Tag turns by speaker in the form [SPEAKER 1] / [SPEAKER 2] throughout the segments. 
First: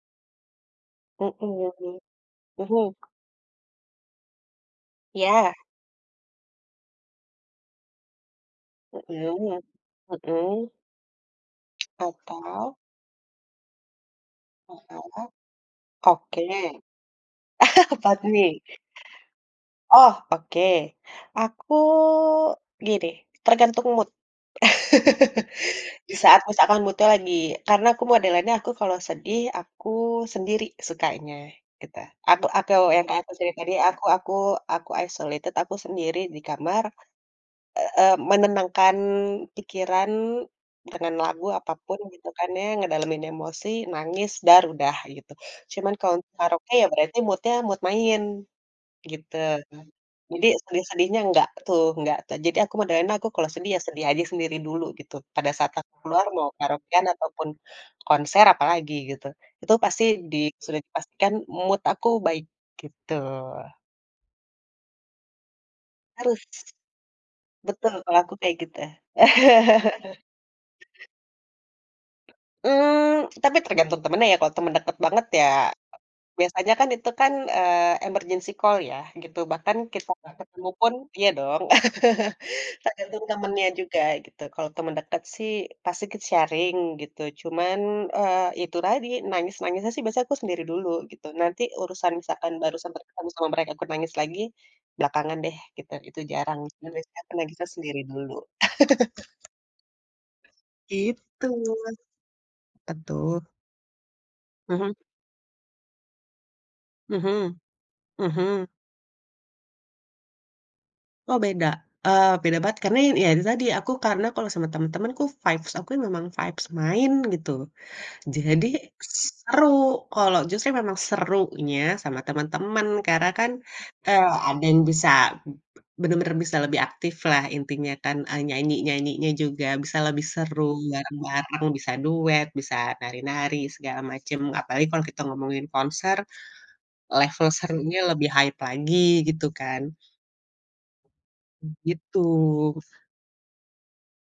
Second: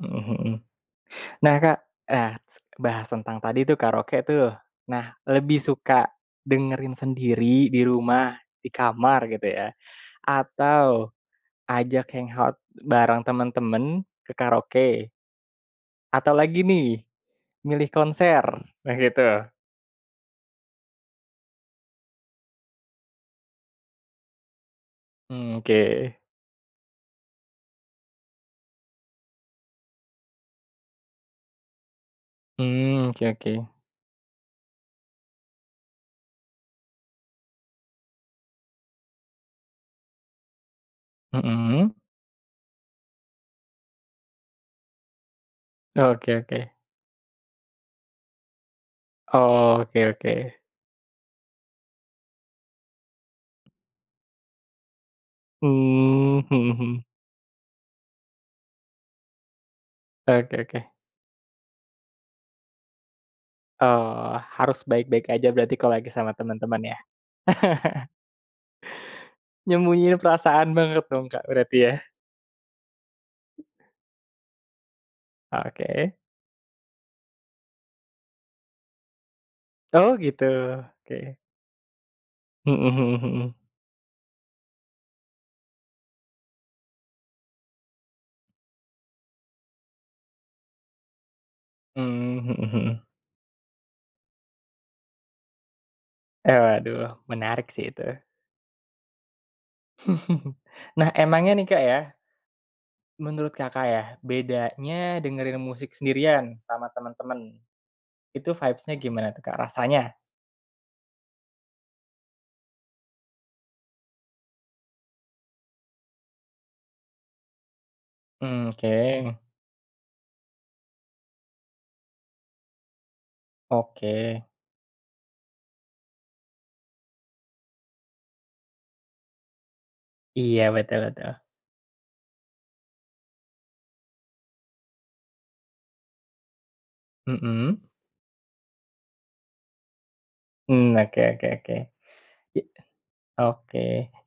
[SPEAKER 1] Heeh heeh.
[SPEAKER 2] Mhm
[SPEAKER 1] Nah Kak,
[SPEAKER 2] mhm,
[SPEAKER 1] nah se
[SPEAKER 2] mhm.
[SPEAKER 1] bahas tentang tadi, tuh, karaoke, tuh. Nah
[SPEAKER 2] Iya.
[SPEAKER 1] lebih suka dengerin sendiri di rumah, di kamar
[SPEAKER 2] Heeh
[SPEAKER 1] gitu, ya,
[SPEAKER 2] heeh.
[SPEAKER 1] atau ajak hangout
[SPEAKER 2] Atau?
[SPEAKER 1] bareng temen-temen ke karaoke?
[SPEAKER 2] Heeh,
[SPEAKER 1] Atau
[SPEAKER 2] oke.
[SPEAKER 1] lagi, nih, milih konser?
[SPEAKER 2] Padmi?
[SPEAKER 1] Nah gitu.
[SPEAKER 2] Oh, oke aku gini tergantung mood.
[SPEAKER 1] Mmm,
[SPEAKER 2] Di
[SPEAKER 1] oke.
[SPEAKER 2] saat misalkan mood-nya lagi karena aku modelannya aku kalau sedih, aku sendiri sukanya. Gitu, aku aku yang
[SPEAKER 1] Mmm.
[SPEAKER 2] kaya
[SPEAKER 1] Oke
[SPEAKER 2] aku cerita
[SPEAKER 1] oke.
[SPEAKER 2] tadi aku aku aku isolated, aku sendiri di kamar, eee, menenangkan pikiran dengan lagu
[SPEAKER 1] Mhm.
[SPEAKER 2] apapun gitu, kan, ya, ngedalemin emosi, nangis, duar udah gitu. Cuma kalau
[SPEAKER 1] Oke
[SPEAKER 2] untuk
[SPEAKER 1] oke.
[SPEAKER 2] karaoke, ya, berarti mood-nya, mood main, gitu,
[SPEAKER 1] Oke
[SPEAKER 2] jadi
[SPEAKER 1] oke.
[SPEAKER 2] sedih-sedihnya enggak tuh enggak jadi aku modelnya kalau sedih, ya, sedih aja sendiri dulu gitu. Pada saat aku keluar
[SPEAKER 1] Mmm,
[SPEAKER 2] mau
[SPEAKER 1] mhm mhm.
[SPEAKER 2] karaokean ataupun konser apalagi gitu itu pasti di
[SPEAKER 1] Oke
[SPEAKER 2] sudah
[SPEAKER 1] oke.
[SPEAKER 2] dipastikan mood aku baik gitu.
[SPEAKER 1] Oh. Harus baik-baik aja berarti kalau lagi sama
[SPEAKER 2] Harus.
[SPEAKER 1] teman-teman, ya?
[SPEAKER 2] Betul, kalau aku kaya gitu.
[SPEAKER 1] Nyembunyiin perasaan banget dong Kak, berarti, ya?
[SPEAKER 2] Mmm, tapi tergantung temennya, ya, temen deket banget ya
[SPEAKER 1] Oke.
[SPEAKER 2] biasanya, kan, itu, kan, eee, emergency call ya, bahkan kita
[SPEAKER 1] Oh
[SPEAKER 2] nggak
[SPEAKER 1] gitu,
[SPEAKER 2] ketemu pun iya
[SPEAKER 1] oke.
[SPEAKER 2] dong,
[SPEAKER 1] Heeh heeh
[SPEAKER 2] tergantung
[SPEAKER 1] heeh.
[SPEAKER 2] temennya juga gitu kalau teman dekat, sih, pasti ikut sharing gitu cuman, eee, itu tadi nangis-nangisnya sih biasanya aku sendiri dulu gitu. Nanti urusan
[SPEAKER 1] Mmm,
[SPEAKER 2] misalkan
[SPEAKER 1] heeh
[SPEAKER 2] baru
[SPEAKER 1] heeh.
[SPEAKER 2] sempet ketemu sama mereka nangis lagi belakangan, deh, gitu, itu
[SPEAKER 1] Eh,
[SPEAKER 2] jarang. Dan
[SPEAKER 1] waduh
[SPEAKER 2] biasanya aku
[SPEAKER 1] menarik,
[SPEAKER 2] nangisnya
[SPEAKER 1] sih,
[SPEAKER 2] sendiri
[SPEAKER 1] itu.
[SPEAKER 2] dulu.
[SPEAKER 1] Nah
[SPEAKER 2] Itu.
[SPEAKER 1] emangnya, nih, Kak,
[SPEAKER 2] Apaan,
[SPEAKER 1] ya
[SPEAKER 2] tuh?
[SPEAKER 1] menurut Kakak, ya,
[SPEAKER 2] Mhm.
[SPEAKER 1] bedanya dengerin musik sendirian, sama temen-temen
[SPEAKER 2] Mhm
[SPEAKER 1] itu
[SPEAKER 2] mhm.
[SPEAKER 1] vibes-nya gimana, tuh, Kak, rasanya?
[SPEAKER 2] Oh beda, eee, beda banget karena, ya, tadi aku karena kalo sama temen-temen, tuh, vibes aku memang vibes main gitu. Jadi
[SPEAKER 1] Mmm, oke.
[SPEAKER 2] seru, kalo justru memang serunya sama temen-temen karena, kan, eee,
[SPEAKER 1] Oke.
[SPEAKER 2] ada yang bisa bener-bener bisa lebih aktiflah intinya, kan, eee, nyanyi-nyanyinya juga bisa lebih
[SPEAKER 1] Iya,
[SPEAKER 2] seru,
[SPEAKER 1] betul betul.
[SPEAKER 2] bareng-bareng, bisa duet, bisa nari-nari segala macem, apalagi kalau kita ngomongin konser, level
[SPEAKER 1] Heeh.
[SPEAKER 2] serunya lebih hype lagi gitu, kan.
[SPEAKER 1] Mmm, oke oke oke.
[SPEAKER 2] Gitu.
[SPEAKER 1] Oke,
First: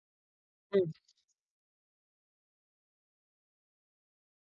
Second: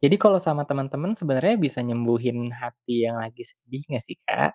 [SPEAKER 1] jadi kalo sama
[SPEAKER 2] Mhm.
[SPEAKER 1] temen-temen sebenernya bisa nyembuhin hati yang lagi sedih nggak, sih, Kak?